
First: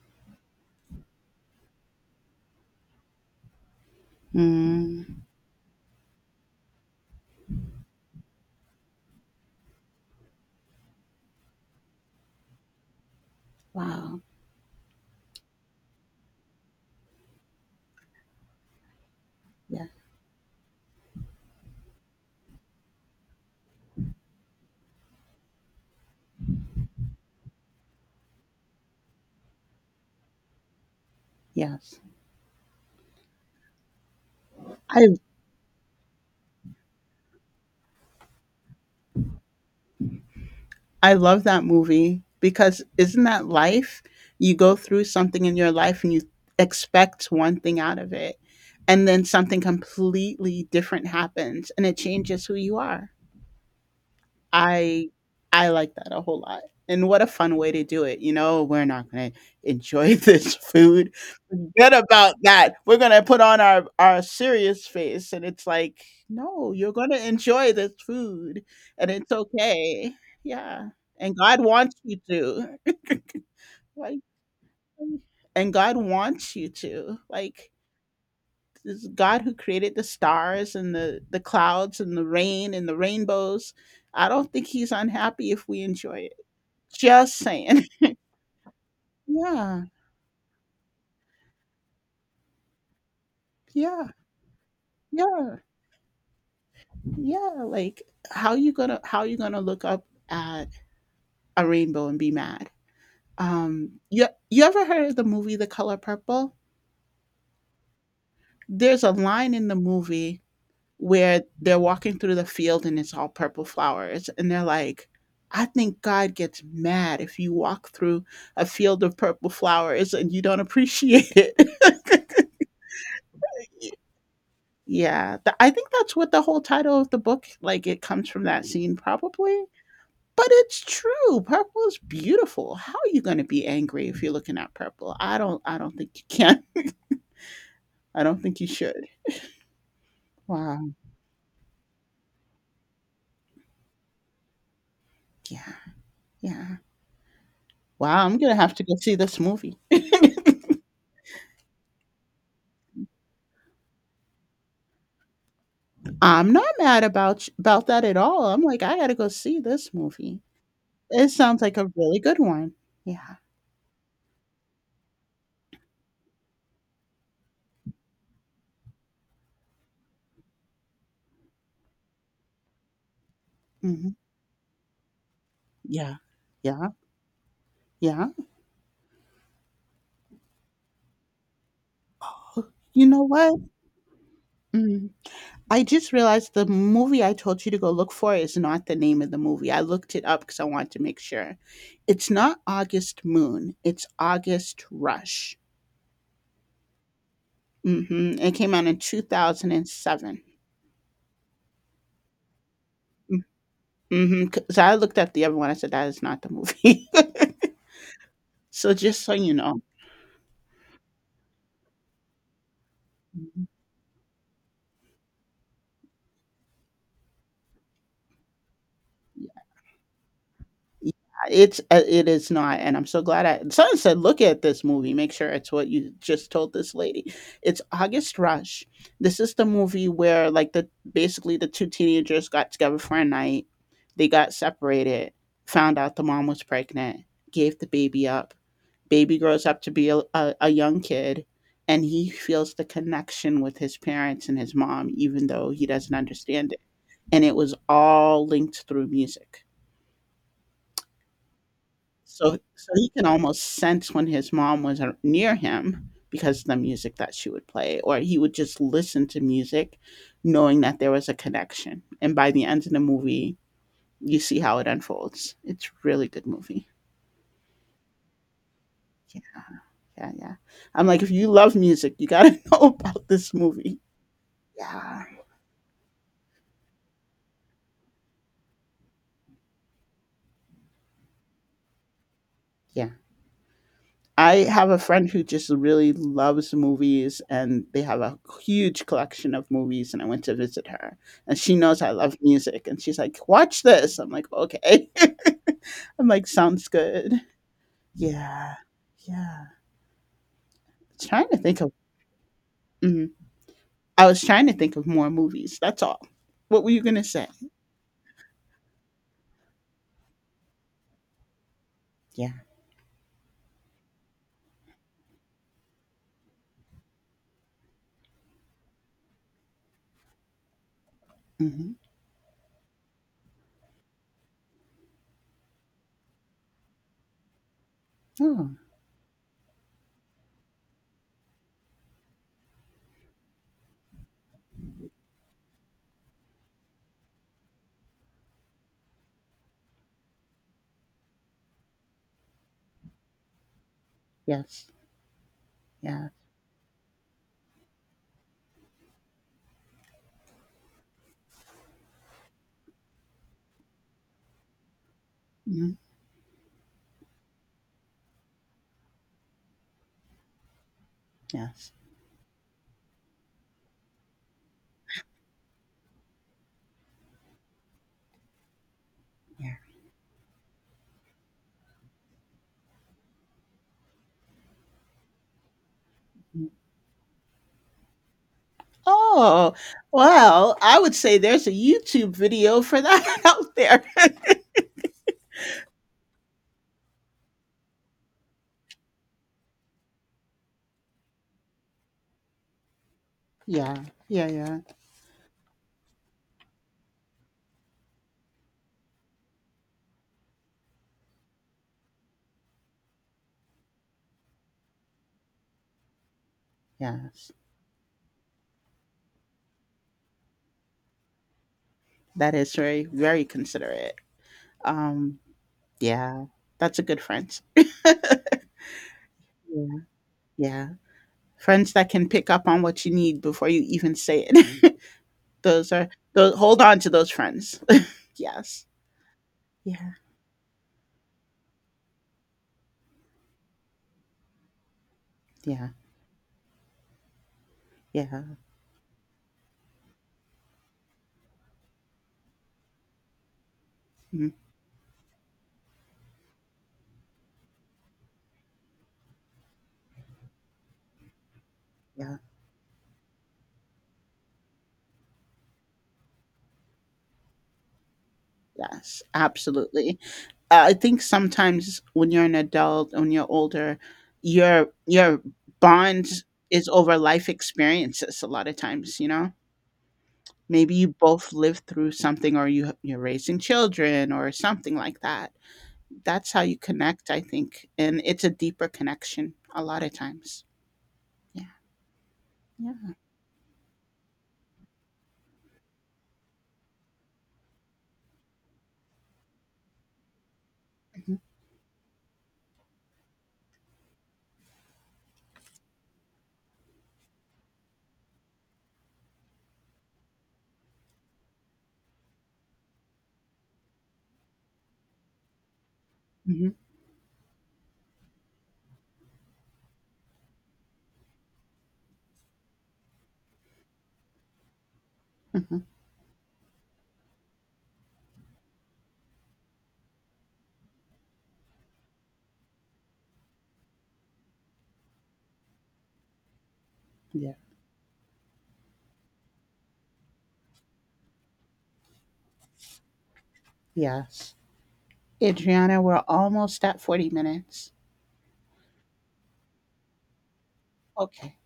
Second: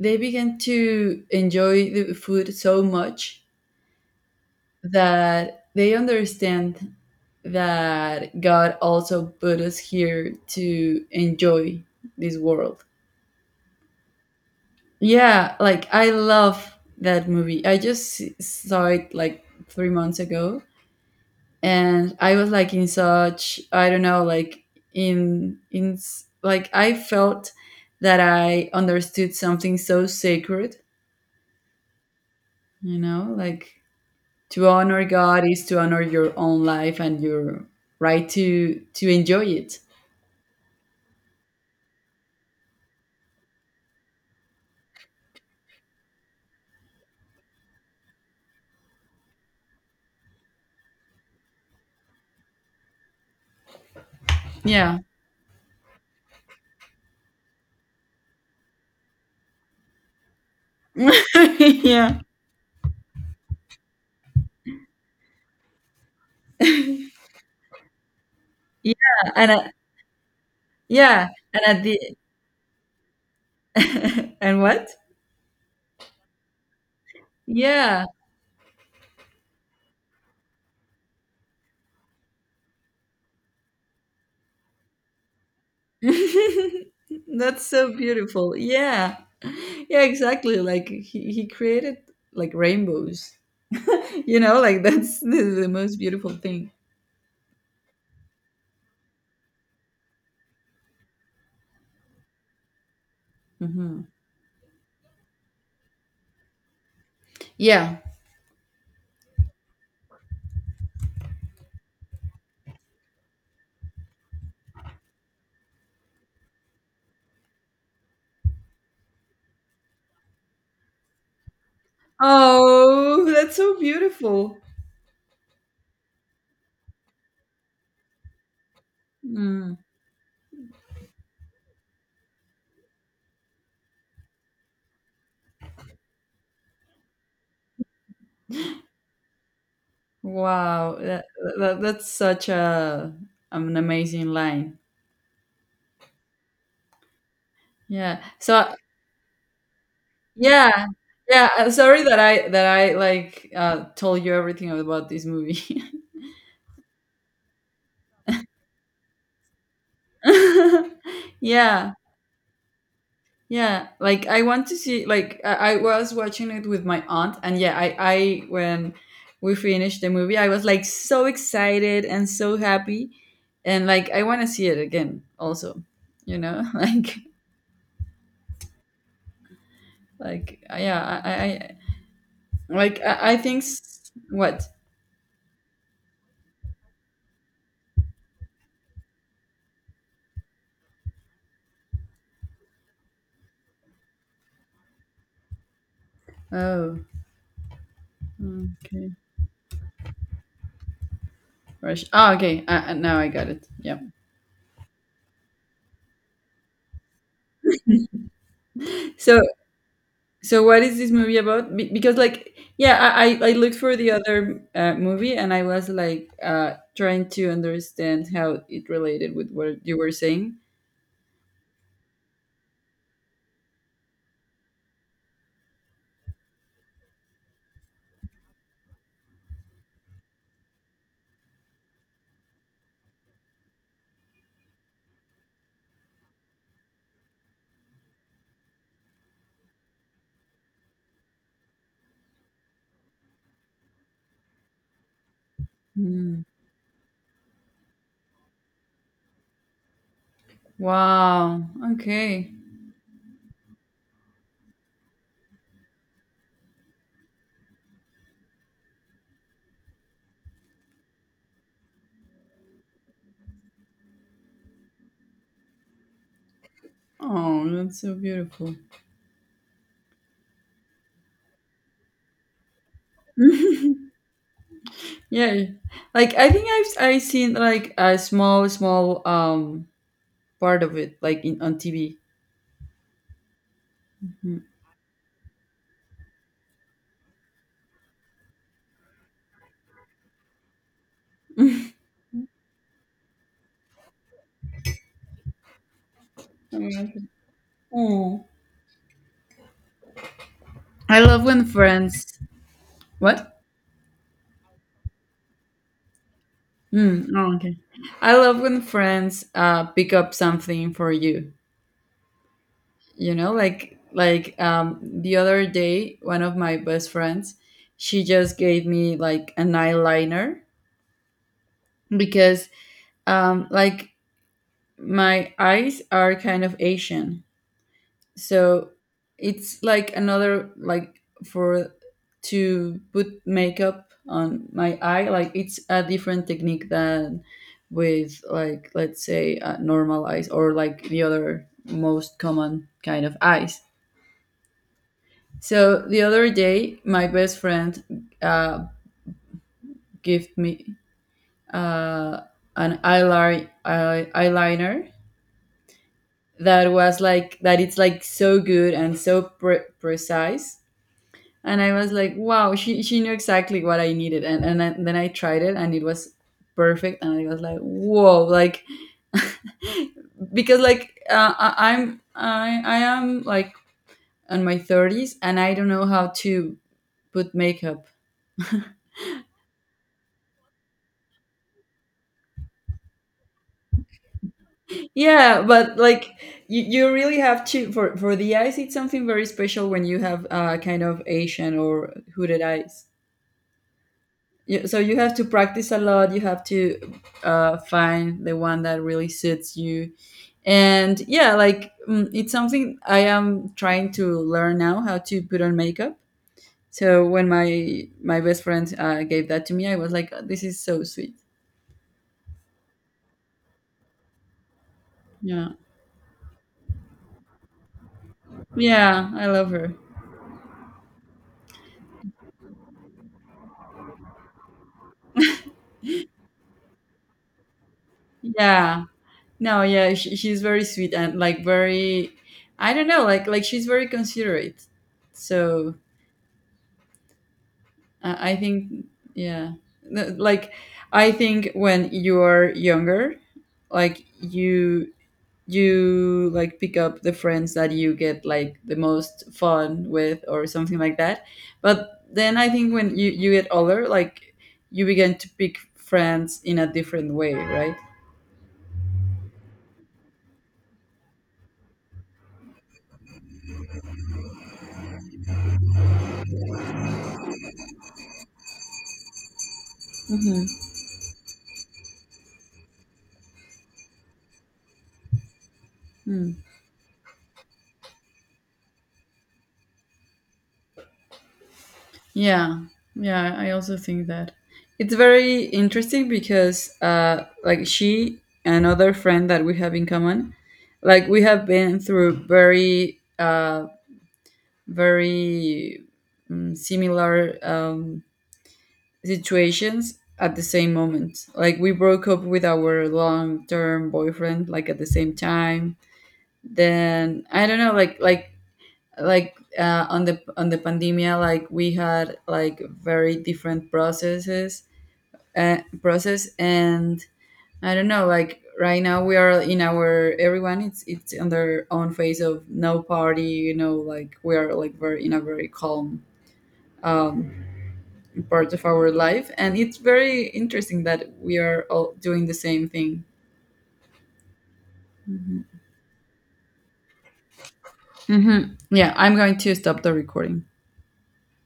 they began to enjoy the food so much mm, that they understand that God also put us here to enjoy this world. wow, Yeah, like I love that movie. I just s- saw it like yeah, three months ago, and I was like in such, I don't know, like in in s- like I felt that I understood something so sacred, yes. you know, like to honor I God is to honor your own life and your right to to enjoy it. I love that movie because isn't that life? You go through something in your life and you expect one thing out of it, and then something completely different happens and it changes who you are. Yeah. I I like that a whole lot, and what a fun way to do it, you know, "We're not gonna enjoy this food. Forget Yeah. about that. We're gonna put on our our serious face," and it's like, "No, you're gonna enjoy this food, Yeah. and it's And I, okay." Yeah, yeah, and God and at wants you to. Like, the and what? and God wants you to, like Yeah. this is God who created the stars and the, the clouds and the rain and the rainbows. I don't think he's unhappy if we enjoy it. Just That's saying. so beautiful. Yeah. yeah. Yeah, exactly. Like he, he created like rainbows. Yeah. You know, like that's the, Yeah. the most beautiful thing. Yeah. Like how you gonna how you gonna look up at a rainbow and be mad? Um hmm. you you ever heard of the movie The Color Purple? Yeah. There's a line in the movie where they're walking through the field and it's all purple flowers and they're like I think God gets mad if you walk through a field of purple flowers and you don't appreciate it. Oh, that's so beautiful. yeah, th- I think that's what the whole title of the book like it comes from that scene probably. Mm. But it's true. Purple is beautiful. How are you going to be angry if you're looking at purple? I don't I don't think you can. I don't think you should. Wow. Wow, that, that that's such a an amazing line. Yeah. Yeah. Yeah. Wow, I'm going to So have to go see this movie. yeah, yeah. uh, Sorry that I that I like uh, told you everything about this movie. I'm not mad about sh about that at all. I'm like, "I gotta go see this movie." It sounds like a Yeah, really good one. Yeah. yeah. Like I want to see. Like I, I was watching it with my aunt, and yeah, I I when we finished the movie, I was like so excited and so happy, and like Mhm. I want to see it again. Also, Yeah. you know, Yeah. like Yeah. like yeah, I I Like You know I, I what? think s- what? Mm. I just realized the movie I told you to go look for is not the name of the movie. I looked it up because I wanted to make sure. It's not August Moon, it's August Rush. Oh, Mhm. It came out in okay. two thousand seven. Rush. Ah, okay. Uh, uh, now I M got it. Yeah. Mhm, 'cause I looked at the other one, I said, "That is not the movie." So just so So you know. so what is this movie about? Be- because like, yeah, I I I Mhm. looked for the other uh, movie and I was like uh trying to understand how it related with what you were saying. Yeah, it's uh, it is not, and I'm so glad I someone said, "Look at this movie. Make sure it's what you just told this lady." It's August Rush. This is the movie where, like, the basically the two teenagers got together for a night. They got separated, found out the mom was pregnant, gave the baby up. Baby grows up to be a, a, a young kid, and he feels the connection with his parents and his mom, even though he doesn't Hmm. understand it. And it was all linked through music. Wow. Okay. So so he can almost sense when his mom was ar- near him because of the music that she would play or he would just listen to music knowing that there was a connection. And by the end of the movie, you see how it unfolds. It's a really good movie. Oh, that's so beautiful. Yeah, yeah, yeah. I'm like if you love music, you got to know about this movie. Yeah, Yeah. Like I think I've I seen like a small small um part of it like in on T V. Yeah. I have a friend who just really loves movies and they have a huge collection of movies and I went to visit her and she knows I love music and she's like, "Watch this." I'm like, "Okay." I'm like, "Sounds Hmm. good." Mm. Yeah. Yeah. I love Trying to when think of friends. mhm. What? I was trying to think of more movies. That's all. What were you going to Mm, say? oh, okay. I love when friends uh, pick up something for you. Yeah. You know, like like um, the other day, one of my best friends, she just gave me like an eyeliner Mhm. because um, like my eyes are kind of Asian, Oh, so it's like another like for to put makeup on my eye, like it's a different technique than with, like, let's say uh, normal eyes or like the other most common kind of eyes. yes. So the Yeah. other day my best friend uh gave me uh an eyeliner eye- eyeliner Mhm. that was like that it's like so good and so pre- precise. And Yes. I was like, wow, she she knew exactly what I needed, and and, I- then I tried it, and it was perfect, and I was like, whoa, like Yeah. because like, uh, I, I'm I I am like in my thirties, and I don't know how Mm-hmm. to put makeup. Oh, well, I would say there's a YouTube video for that out there. Yeah, but like you, you really have to, for for the eyes, it's something very special when you have uh, kind of Asian or hooded eyes. yeah, yeah, yeah, You, so you have to practice a lot. You have to uh, find the one that really suits you. And yeah, like mm, it's something I am trying to learn now how to put on makeup. So when yes. my my best friend uh, gave that to me, I was like, "Oh, this is so sweet." That is very, very considerate. Um, Yeah, yeah, that's a good friend. yeah, I love Yeah. her. yeah. Friends that can pick up on what you need before you even say it. those are those hold on to those friends. yes. Yeah, no, Yeah. yeah, she, she's very sweet and like very, I don't know, like like she's very considerate. Yeah. So Uh, Yeah. I think, yeah, Th- like I think when you're younger, like Mhm. you you like pick up the friends that you get like the most fun with or something like that. But Yeah. then I think when you you get older, like you begin to pick friends in a different way, right? Yes. Absolutely. Uh, I think sometimes when you're an adult, when you're older, your your bond is over life experiences. A lot of times, you know, Mm-hmm. maybe you both lived through something, or you you're raising children, or something like that. That's how you connect, I think, and it's a deeper connection. A lot of times, yeah, Yeah, yeah, yeah, I also think that it's very interesting because, uh, like she, another friend that we have in common, like we have been through very, uh, very um, similar um, situations at the same moment. Like we broke up with our long-term boyfriend, like at the same time. hmm Then I don't know, like like like uh, on the on the pandemia, like we had like very different processes, uh, hmm process. And I don't know, like right now we are in our, everyone it's it's on their own phase of no party, you know, like we are like very in a very calm um yeah, part of our life, and it's very interesting that we are all doing the same thing. yes. Adriana, we're almost at forty minutes. Hmm. Yeah, I'm going to stop the recording. Okay.